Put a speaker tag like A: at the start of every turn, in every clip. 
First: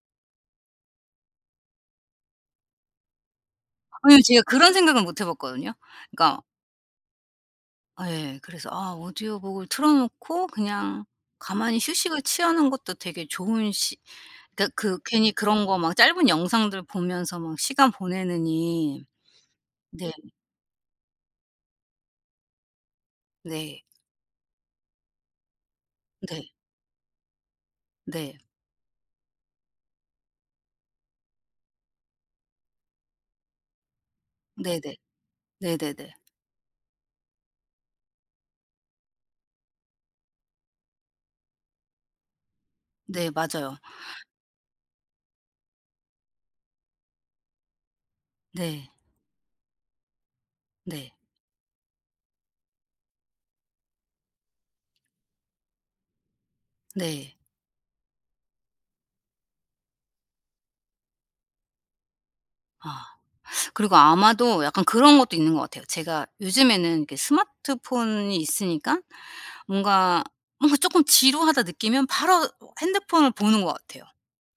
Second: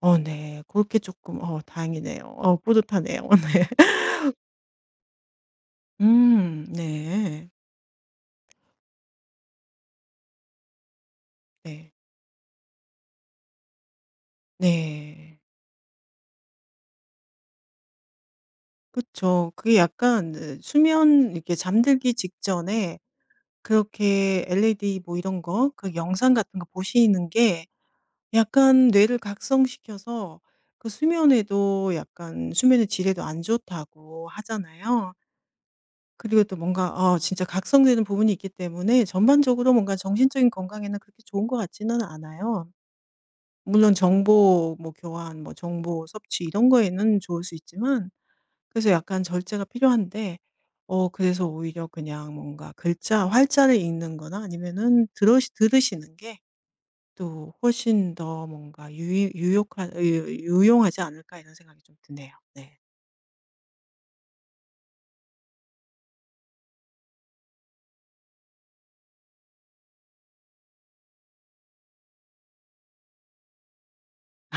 A: 어 네 고렇게 쪼끔 어 다행이네요. 어 뿌듯하네요. 어 네.
B: 아니 제가 그런 생각은 못 해 봤거든요. 그러니까
A: 음 네.
B: 아 예. 그래서 아 오디오북을 틀어 놓고 그냥 가만히
A: 네.
B: 휴식을 취하는 것도 되게 좋은 시 그러니까 그 괜히
A: 네.
B: 그런 거 막 짧은 영상들 보면서 막 시간 보내느니
A: 그쵸. 그게
B: 네.
A: 약간 그 수면 이렇게 잠들기 직전에
B: 네.
A: 그렇게 LED 뭐 이런 거 그 영상
B: 네.
A: 같은 거 보시는 게
B: 네.
A: 약간 뇌를 각성시켜서 그 수면에도 약간 수면의 질에도 안 좋다고
B: 네네.
A: 하잖아요.
B: 네네네.
A: 그리고 또 뭔가 어 진짜 각성되는 부분이 있기 때문에 전반적으로 뭔가 정신적인 건강에는 그렇게 좋은 것 같지는 않아요.
B: 네 맞아요.
A: 물론 정보 뭐 교환, 뭐 정보 섭취 이런 거에는 좋을 수 있지만 그래서
B: 네.
A: 약간 절제가 필요한데 어
B: 네.
A: 그래서 오히려 그냥 뭔가 글자 활자를 읽는 거나 아니면은 들으시 들으시는 게
B: 네.
A: 또 훨씬 더 뭔가 유이 유욕한 으 이 으 이 유용하지 않을까 이런 생각이 좀 드네요. 네.
B: 아. 그리고 아마도 약간 그런 것도 있는 것 같아요. 제가 요즘에는 이렇게 스마트폰이 있으니까 뭔가 뭔가 쪼끔 지루하다 느끼면 바로 핸드폰을 보는 것 같아요.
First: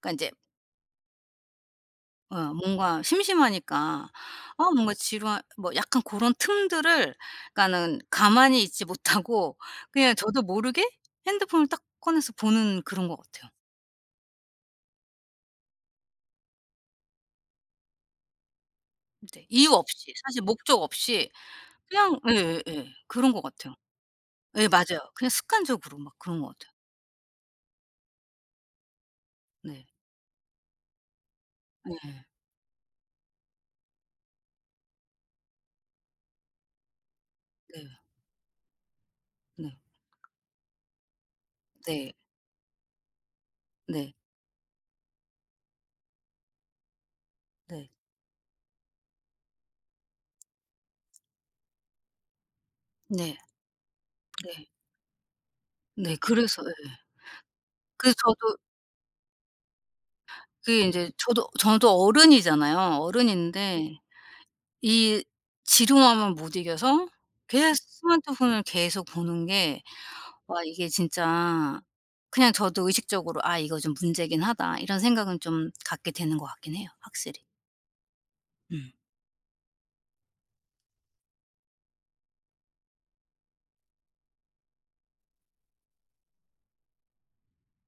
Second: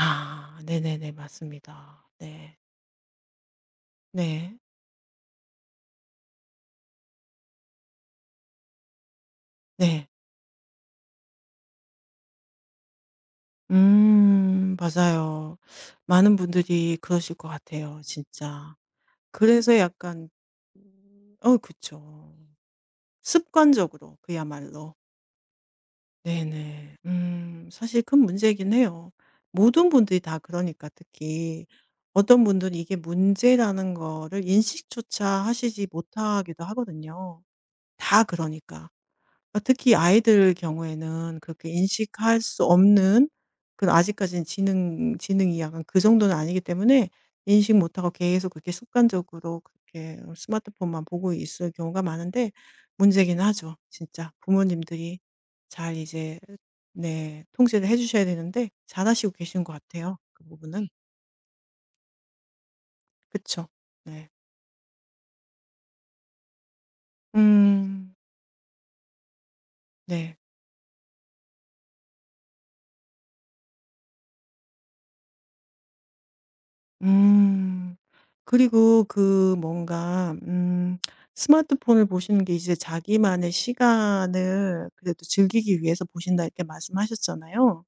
B: 그러니까 이제
A: 네네네. 맞습니다.
B: 어
A: 네.
B: 뭔가 심심하니까
A: 네.
B: 아 뭔가 지루한 뭐 약간 고런 틈들을 그러니까는 가만히 있지 못하고
A: 네.
B: 그냥 저도 모르게 핸드폰을 딱 꺼내서 보는 그런 것 같아요.
A: 음 맞아요. 많은 분들이 그러실 것 같아요 진짜.
B: 네. 이유
A: 그래서
B: 없이
A: 약간
B: 사실 목적 없이
A: 어
B: 그냥
A: 그쵸.
B: 예예예. 그런 것 같아요.
A: 습관적으로
B: 예
A: 그야말로.
B: 맞아요. 그냥 습관적으로 막 그런 것 같아요.
A: 네네. 음 사실 큰 문제이긴 해요.
B: 네.
A: 모든 분들이 다 그러니까 특히.
B: 네.
A: 어떤 분들이 이게 문제라는 거를 인식조차 하시지 못하기도 하거든요.
B: 네.
A: 다 그러니까. 어
B: 네.
A: 특히 아이들 경우에는 그렇게
B: 네.
A: 인식할 수 없는 그래도
B: 네.
A: 아직까지는 지능 지능이 약간 그 정도는 아니기 때문에 인식
B: 네.
A: 못 하고 계속 그렇게 습관적으로 그렇게 어 스마트폰만 보고 있을 경우가 많은데
B: 네
A: 문제긴 하죠 진짜.
B: 네.
A: 부모님들이 잘
B: 네
A: 이제
B: 그래서 예.
A: 네. 통제를 해
B: 그래서
A: 주셔야
B: 저도
A: 되는데 잘하시고 계신 것 같아요 그
B: 그게
A: 부분은.
B: 인제 저도 저도 어른이잖아요.
A: 그쵸.
B: 어른인데
A: 네.
B: 이 지루함을 못 이겨서 계속
A: 음.
B: 스마트폰을 계속 보는 게
A: 네.
B: 와 이게 진짜 그냥 저도 의식적으로 '아 이거 좀 문제긴 하다.' 이런 생각은 좀 갖게 되는 것 같긴 해요 확실히.
A: 음.
B: 음.
A: 그리고 그 뭔가 음 스마트폰을 보시는 게 이제 자기만의 시간을 그래도 즐기기 위해서 보신다 이렇게 말씀하셨잖아요.